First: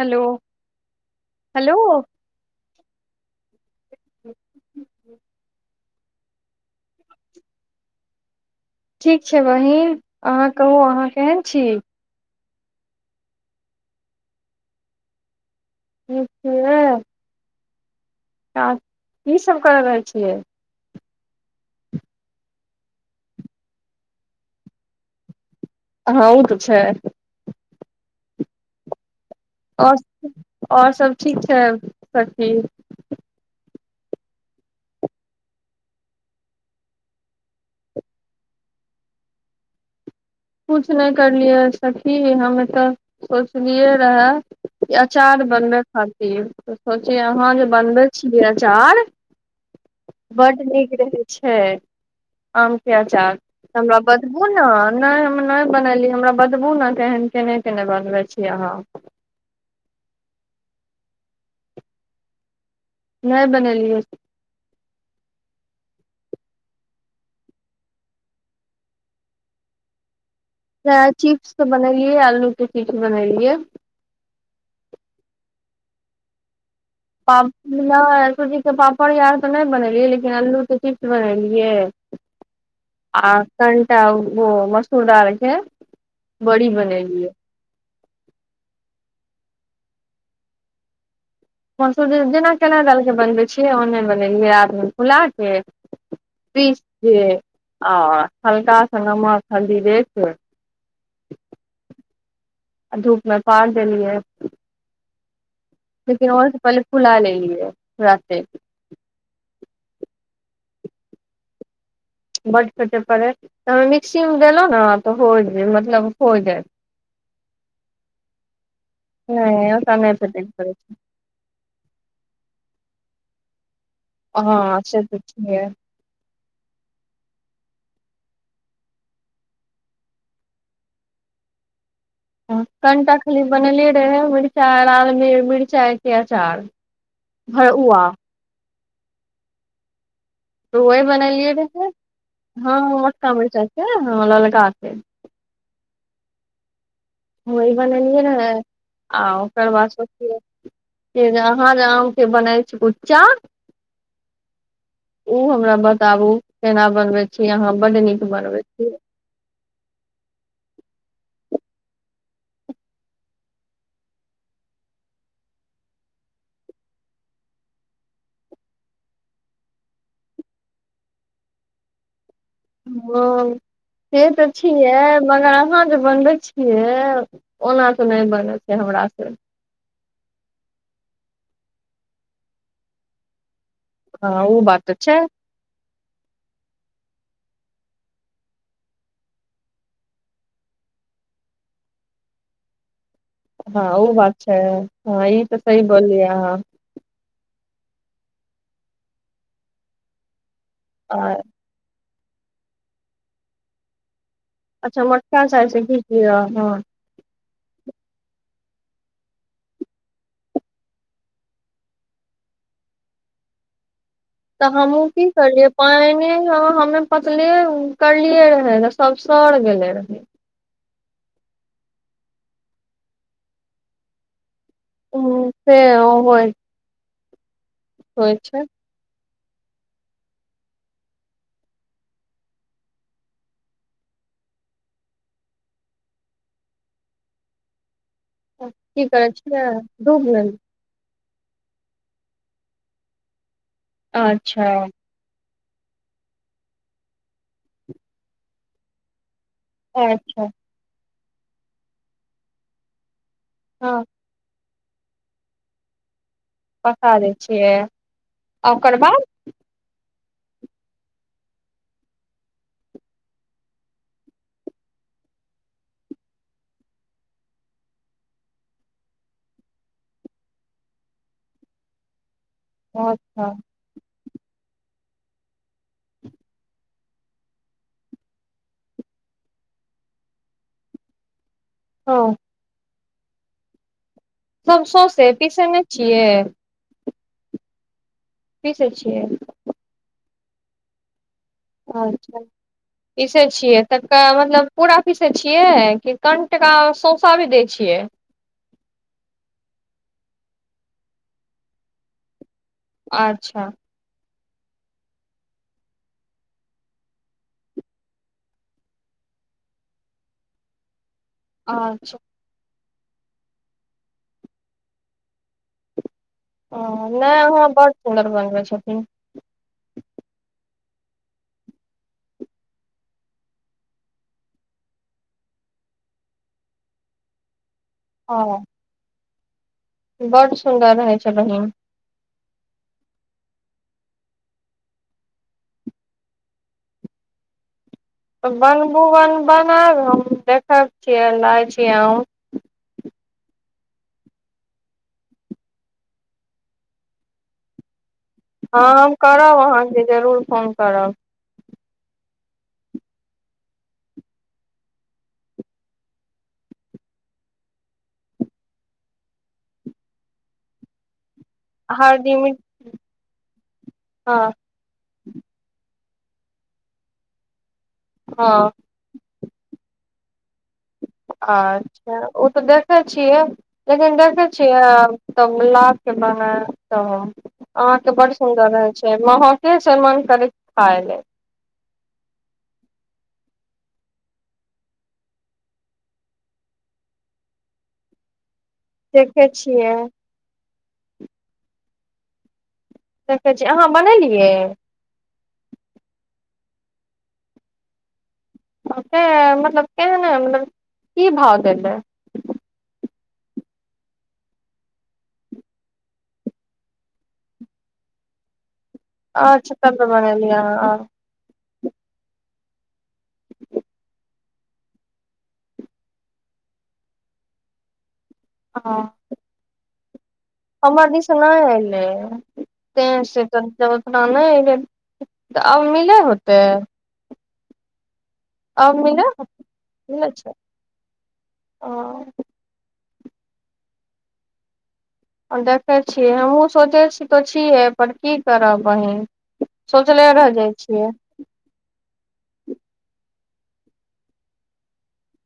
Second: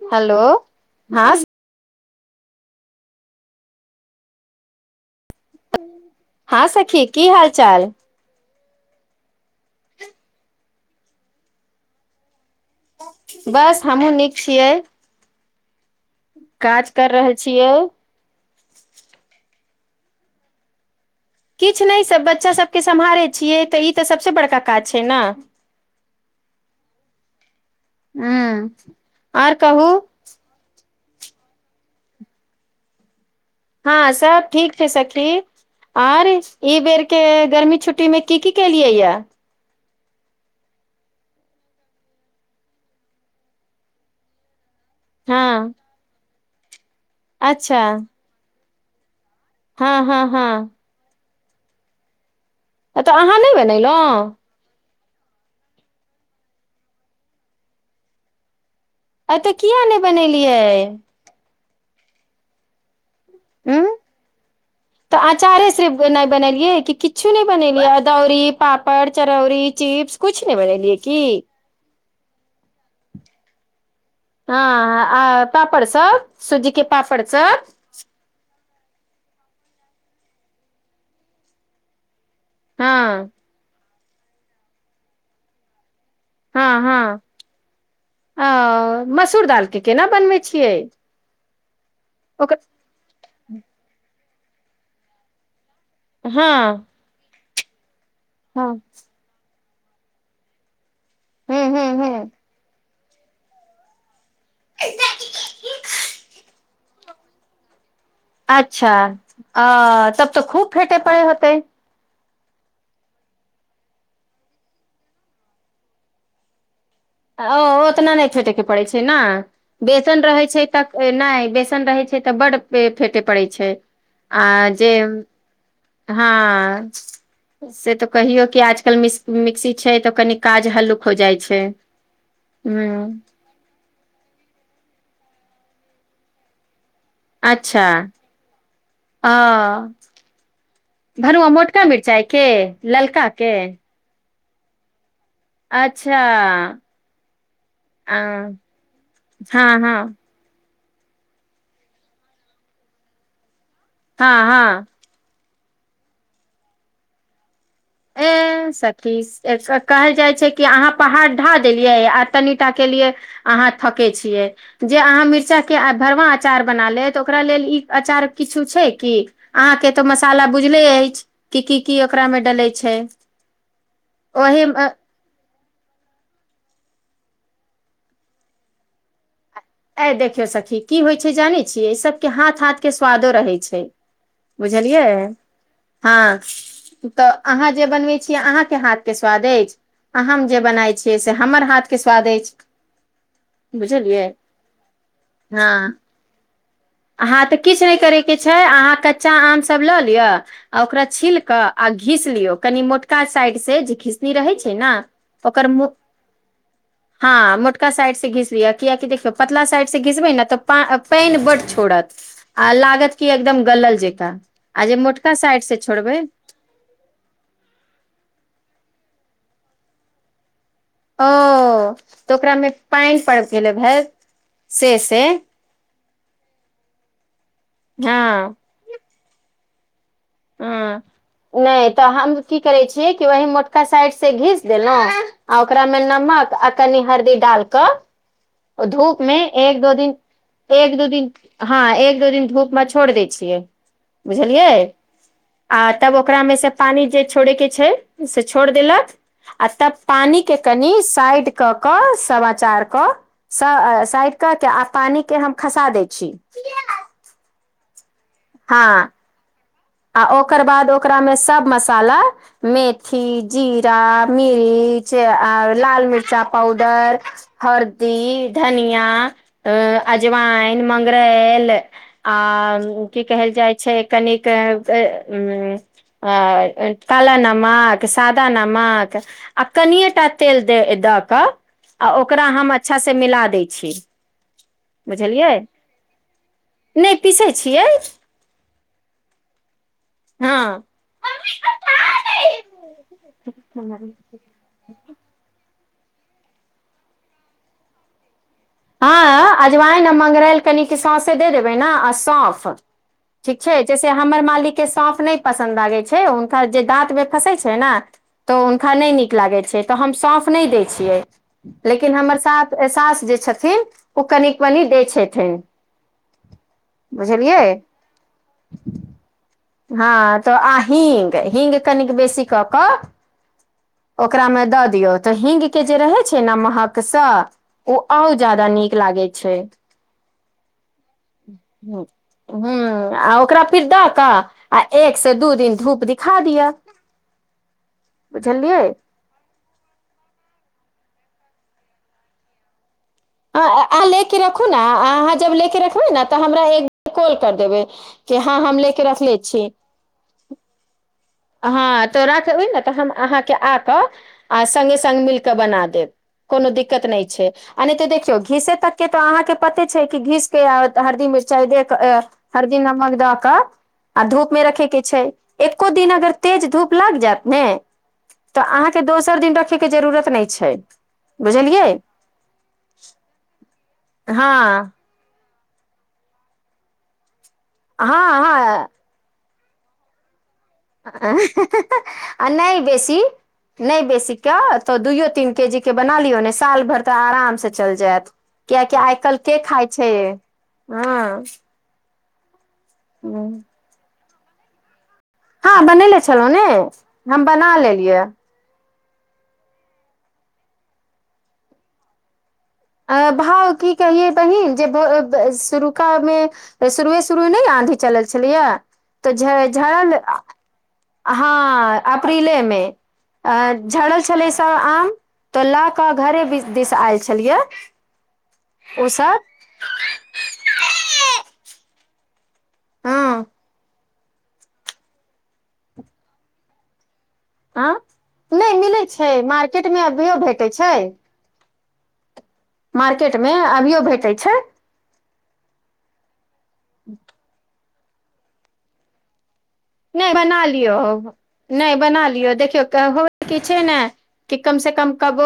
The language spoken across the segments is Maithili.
हेलो हलो हां स हेलो [inaudible] हां सखी की हाल चाल ठीक छै बहीन अहाँ कहू अहाँ केहन छी बस हमहूं नीक छियै ठीक काज छियै कर रहल छियइ काज की सब कर रहल छियै किछु नहि सब बच्चा सबके सम्हारैइ छियै तऽ ई तऽ सबसे बड़का काज छैइ ना हां ओ तऽ छैइ हूंअ् और और सब ठीक छैइ सब टी हां सब ठीक छैइ सखी आर ई बेरके गर्मी छुट्टीमे की की केलियैया किछु नई करलियै सखी हम एतऽ सोचलियै रहए अचार हँ बनबै खातिर त सोचै अहाँ जे बनबै छियै अचार हां हां हां छैइ आम के अहाँ अचार नहि हमरा बनेलहुँ बतबू न नई हम नई बनेलियै हमरा बतबू ने केहन केने केने बनबै छी अहाँ ऐ तऽ किया नै बनेलियै नै उं बनेलियै तऽ अँचारे सिर्फ नै बनेलियै कि किछु नै बनेलियै अदौरी पापड़ चरौरी चिप्स कुछ नहि बनेलियै हां की चिप्स तऽ बनेलियै आलूके चिप्स बनेलियै हां आ पापड़ सब सुज्जी के पापड़ पाप सब नै सुज्जी के पापड़ आर तऽ नई बनेलियै लेकिन आल्लूके चिप्स बनेलियै हँ आ कनिटा ओ मसूरदालके हां हां आओ मस ससुर दाल के केना बनबै छियै मसूर जेना ओकर चना दाल के बनबैइ छियै ओनही बनेलियै रात में फुला के हँ पीस के आ हँ हल्का सा नमक हल्दी देके हूंअ् हूंअ् हूंअ् धूप में मे पार देलियै [inaudible] लेकिन और से पहिले फुला ले लिअइ अच्छा अ तब तऽ खूब फेंटे पड़ैइ होतई बड्ड फेंटय पड़ै तऽ मिक्सी में देलहुँ ने तऽ हो मतलब हो जायत ओ ओतना नई फेंटे के पड़ैई छैइ ना नहि ओकरा नहि बेसन रहै भेटैत छै तऽ नहि बेसन रहैय तऽ बड्ड फेंटे पड़ैइ छैइ आ हँ जे से तऽ छियै हां से तऽ कहियौ कि आजकल मिसक मिक्सी छै तऽ कनि काज हल्लुक हो जाइ छैइ कनिटा खाली बनले रहैइ मिरचाइ और मिरचाइके अचार अच्छा भरुआ हंअ तऽ वही बनेलियै रहै के हँ ललका मोटका मिर्चाइ के ह ललका के अच्छा वहीं अ बनेलियै रहए हँ आ ओकर बाद हँ सोचिय से जे अहाँ जे आमके बनै छी कुच्चा हँ हँ उ हमरा बताबु केना बनबै छी अहाँ बड्ड नीक बनबै ए छी सखी ए क कहल जाइ छै कि अहाँ पहाड़ ढ़ाह देलियै आ तनि टा के लिए अहाँ थकै छियै जे अहाँ मिर्जा के आ भरमार अचार बना ले तऽ ओकरा लेल ई अचार किछु छै कि अहाँके तऽ मसाला बुझले अछि की की की ओकरा मे डले छै हँ से तऽ ओहि छियै मगर अहाँ जे बनबै छियै ओना त नहि बनै छै हमरा से ए देखियो सखी की होय छै जाने छिये इ सब के हाथ हाथ के स्वादो रहे छै छै हँ ओ बात तऽ बुझलियै छै हँ तऽ अहाँ जे बनबैत छियै अहाँके हाथके स्वाद अछि आ हम जे बनाइ छियै से हमर हाथके स्वाद अछि हँ ओ बुझलियै बात छै हँ ई तऽ सही हँ बोललियै अहाँ अहाँ तऽ किछु नहि करयके छै अहाँ कच्चा आमसभ लऽ लिअ आ ओकरा छील के आ घीस लियो कनि मोटका साइड से जे घीस रहै छै न अच्छा मोटका ओकर चाय से मो की किय हँ हाँ मोटका साइड से घिसलिय कियााकि देखियो पतला साइड से घिसबे न त पा पानि बड छ छोरत आ लागत कि एकदम गलल जेका तऽ हमहुँ की करलियै पाइने हमे पतले करलियै रहे सब सड़ गेले रहै ओ तऽ ओकरामे पानि पड़ गेलै भैत ह से होइत हँ हँ नहि तऽ हम की करै छियै कि वही मोटका साइड से घीस देलहुं आ ओकरामे नमक मक आ कनी हरदी डाल क की धूप करै मे छियै एक दू दिन डूब गेल एक दू दिन हँ एक दू दिन धूपमे छोड़ि दै छियै अच्छा बुझलियै आ तब ओकरामे से पानि जे छोड़ेके छै से छोड़ देलक आ तब पानी अच्छा के कनि साइड कऽ कऽ सब आचार कऽ हँ स साइड कऽ के आ पानी के हम खसा दै छी पका दै छियै आ ओकर हँ बाद आ ओकर बाद ओकरामे सब मसाला मेथी जीरा मिरीच आ लाल मिर्चा पाउडर हरदी धनिया अजवाइन मंगरैल आ की अच्छा कहल जाइ छै कनिक त अ्म आ काला नमक सादा नमक आ कनियटा तेल दे द दऽ कऽ आ हँ ओकरा हम अच्छा से मिला दै छी सब सौसे बुझलियै पीसे नहि छियै नहि पीसै छियै पिसै छियै हँ अच्छा पीसे छियै तब त मतलब पूरा पीसे छियै कि कनि टका सौसा भी दै छियै हँ अजवाइन आ मंगरैल कनिक सौसे दे देबै न आ सौफ ठीक अच्छा छै जैसे हमर माल लिकके साँफ नै पसन्द लागे छै हुनका जे दाँत मे फसे छै न त उनका नहि निक लागे छै छै त हम सौंफ नहि दै छियै लेकिन अच्छा हमर सात सास जे छथिन ओ कनिक मनिक दै छथिन ओ नहि बुझलियै वहाँ बड सुन्दर बनबै छथिन हँ त आ हींग हींग कनिक बेसी क क ओकरामे द दियौ त हींगके जे रहै छै न महकस ओ आऊ ह जादा नीक लागै छै बड सुन्दर रहै छै बहिन ह आ ओकरा फिर द क आ एक से दू दिन धूप दिखा दिया त बनबुवन बनब हम देखै छियै लै छि हम ह अहाँ लेके रखू ने अहाँ जब लेके रखबै ने त हमरा एक बेर कॉल कर देबै कि हँ लेके हम रखले करब छी अहाँके जरूर फोन करब हँ त राखबै ने त हम अहाँके आक आ संगे संग मिल क बना देब कोनो दिक्कत नहि छै आ नहि त देखियौ घीसे तकके त अहाँके पते छै कि घीसके हरदी मिर् चाइ दे क हरदम हरदी नमक द क आ हँ धूप मे रखे के छै एको दिन अगर तेज धूप लागि जायत ने हँ त अहाँके दोसर दिन रखैके जरूरत नहि छै बुझलियै अच्छा ओ त देखै छियै लेकिन देखे छियै हँ त गुलाब के बनल त अहां के बड़ हँ सुंन्दर हँ रह छै मह के छै मन करै खाय ले आ नहि बेसी नहि बेसीके त दुइयो तीन केजी के बना लियौ ने साल भरि त आरामस चलि जायत कियकि आइ कल देखे के खाय छियै छै हँ देखै छिय अहाँ बनेलियै हँ बनेले छलहुँ ने हम बना लेलियै से मतलब केहन मतलब की भाव देलै अ भाव की कहियै बहिन जे शुरुखा मे शुरुए शुरुए न आंधी च चलल छलैय त झ अच्छा झारा तबे मे बनेलियै अहाँ हँ अप्रीले मे अ झड़ल छलै सब आम त ल क घरे बिस दिस आयल छलियै हँ उसब हमर दिस नहि अलै तें से हँ त ओना नहि अबै त आब मिले होतै आँ नहि मिलैत छै मार्केटमे अभियो भेटै छै ओ मार्केट मे अभियो भेटै छै आ देखै छियै हमहूँ सोचै छी त छियै पर की करब बहीन नहि बना लियौ नहि बना लियो देखियौ हो की छै ने कि कम से कम कब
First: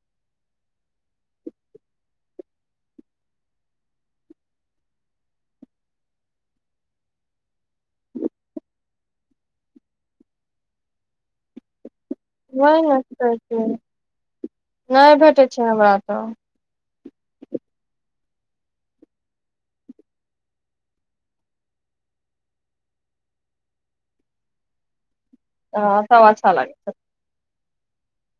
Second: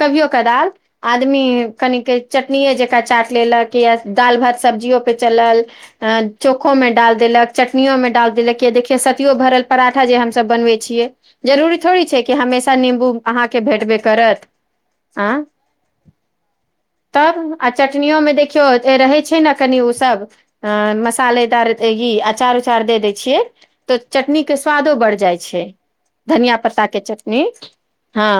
कभियो कदाल आदमी कनि के चटनीेये जेंका चा लेलक या दालि भात सब्जियो पे चलल चोखो मे डाल देलक चटनीयो मे डाल देलक के देखियै सतियो भरल पराठा जे हमसब बनबै छियै जरूरी थोड़ी छै हमेशा वही ने निंबू कहै अहाँके छियै भेटबे करत नहि आँ भेटै छै हमरा त तब आ चटनियो में देखियौ रहे छै ने कनि उ सब अ मसालेदार अचार उचार दे दय छियै त चटनी के स्वादो बढ़ जाइ छै हँ तब अच्छा धनिया लागै पत्ताके चटनी हँ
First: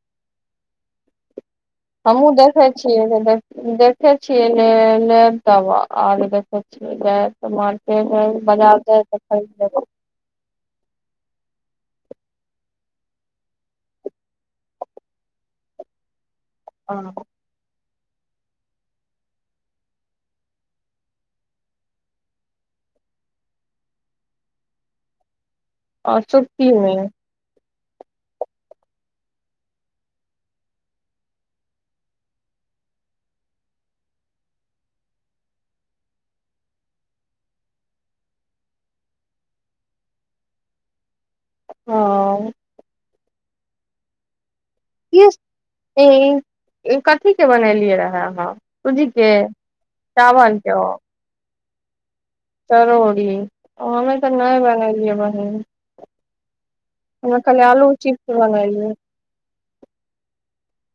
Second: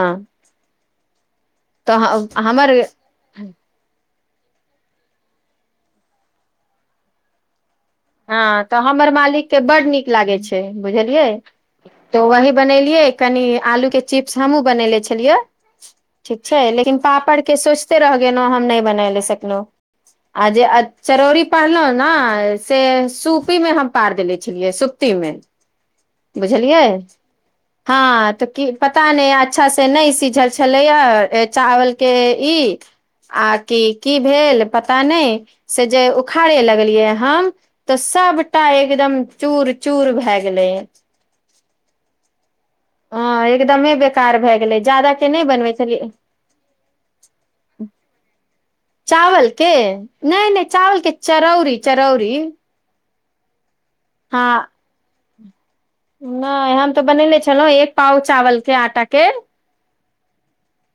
तऽ हमहुँ ह- देखै हमर छियै देखेै छियै ने ने तब आब देखै छियै ने त मन हँ त हमर मालिकके बड नीक लागै छै बुझलियै तो वही बनेलियै कनि आलू के चिप्स हमहुँ बनेले छलियै ठीक छै लेकिन आओर पापड़ के सो र गेलहु हम नहि बना ले सकलहुँ आ जे चरौरी पारलहु न से सूपी मे हम पार देेले छलियै सुप्ती मे आओर सुपती। बुझलियै मे हँ तऽ की पता नहि अच्छासँ नहि सिझल छलैए चावलके ई आ कि की भेल पता नहि से जे उखाड़े लगलियै हम तऽ सभटा एकदम चूर चूर भए गेलैए हँ हँ एकदमे बेकार भए गेलै ज्यादाके किस नहि बनबै छलियै ए कथी के बनेलियै रहे अहाँ सूजी चावल के नहि नहि चावल के चरौरी रौरी ज हमे तऽ नहि बनलियै बहीन नहि हम तऽ बनेने छलहुँ एक पाव चिप्स चावलके बनेलियै आटाके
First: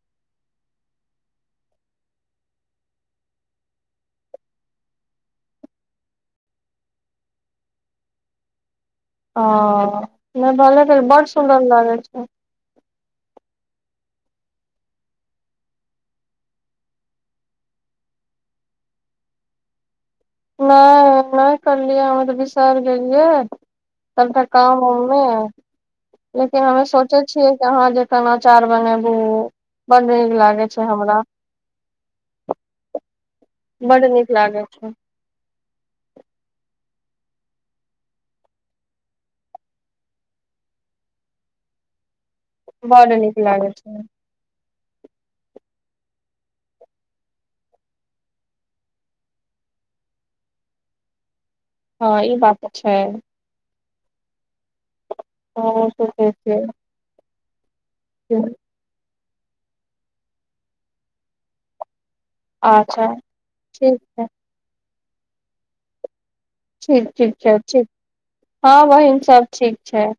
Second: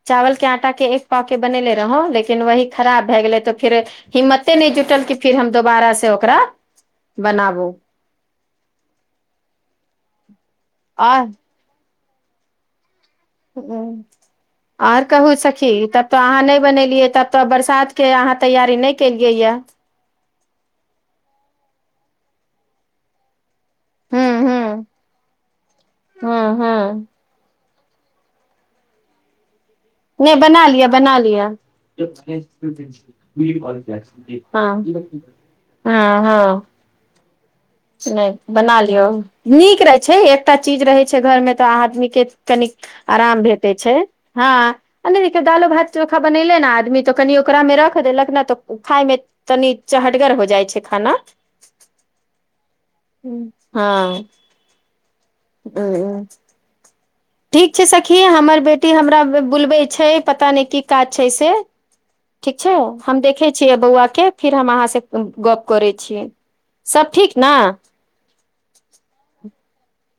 चावल के आटा के एक पाव के बनेले रहौ लेकिन वही खराब भए गेलै तऽ फिर हिम्मते नहि जुटलके फिर हम दोबारा से ओकरा बनाबू ह नहि भले फिर आओर बड सुन्दर लागैत छै ह आओर कहू सखी तब तऽ अहाँ नहि बनेलियै तब तऽ बरसातके अहाँ तैयारी नहि केलियै यए नहि नहि करलियै हम त विसर गेलियै हूँ कनिटा हूँ काममे हूँ लेकिन हमे हूँ सोचे छियै अहाँ जे केनाचार बनेबू बड नीक नहि बना लागे लिया छै बना हमरा लिया बड नीक लागे छै हँ हँ [unintelligible] नहि बना लियौ नीक रहै छै एकटा चीज रहै छै घरमे तऽ आदमीके कनी बड नीक आराम लागे भेटै छै हँ आ नहि देखियौ दालो भात चोखा बनेले ने आदमी तऽ कनि ओकरामे रख देलक ने तऽ खायमे तनि चहटगर हो जाइ छै खाना हँ ई बात छै हँ ह त छै ठीक छै सखी हमर बेटी हमरा बुलबै छै पता नहि की काज छै से ठीक छै अच्छा हम देखैत छियै ठीक छै बौआके फिर हम अहाँसँ गप्प करैत छियै ठीक सब ठीक छै ने ठीक हँ बहिन सब ठीक छै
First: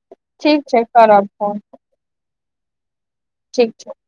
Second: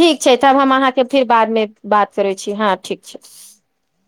ठीक छै तब हम अहाँके फेर बादमे बात करैत छी हँ ठीक छै ठीक छै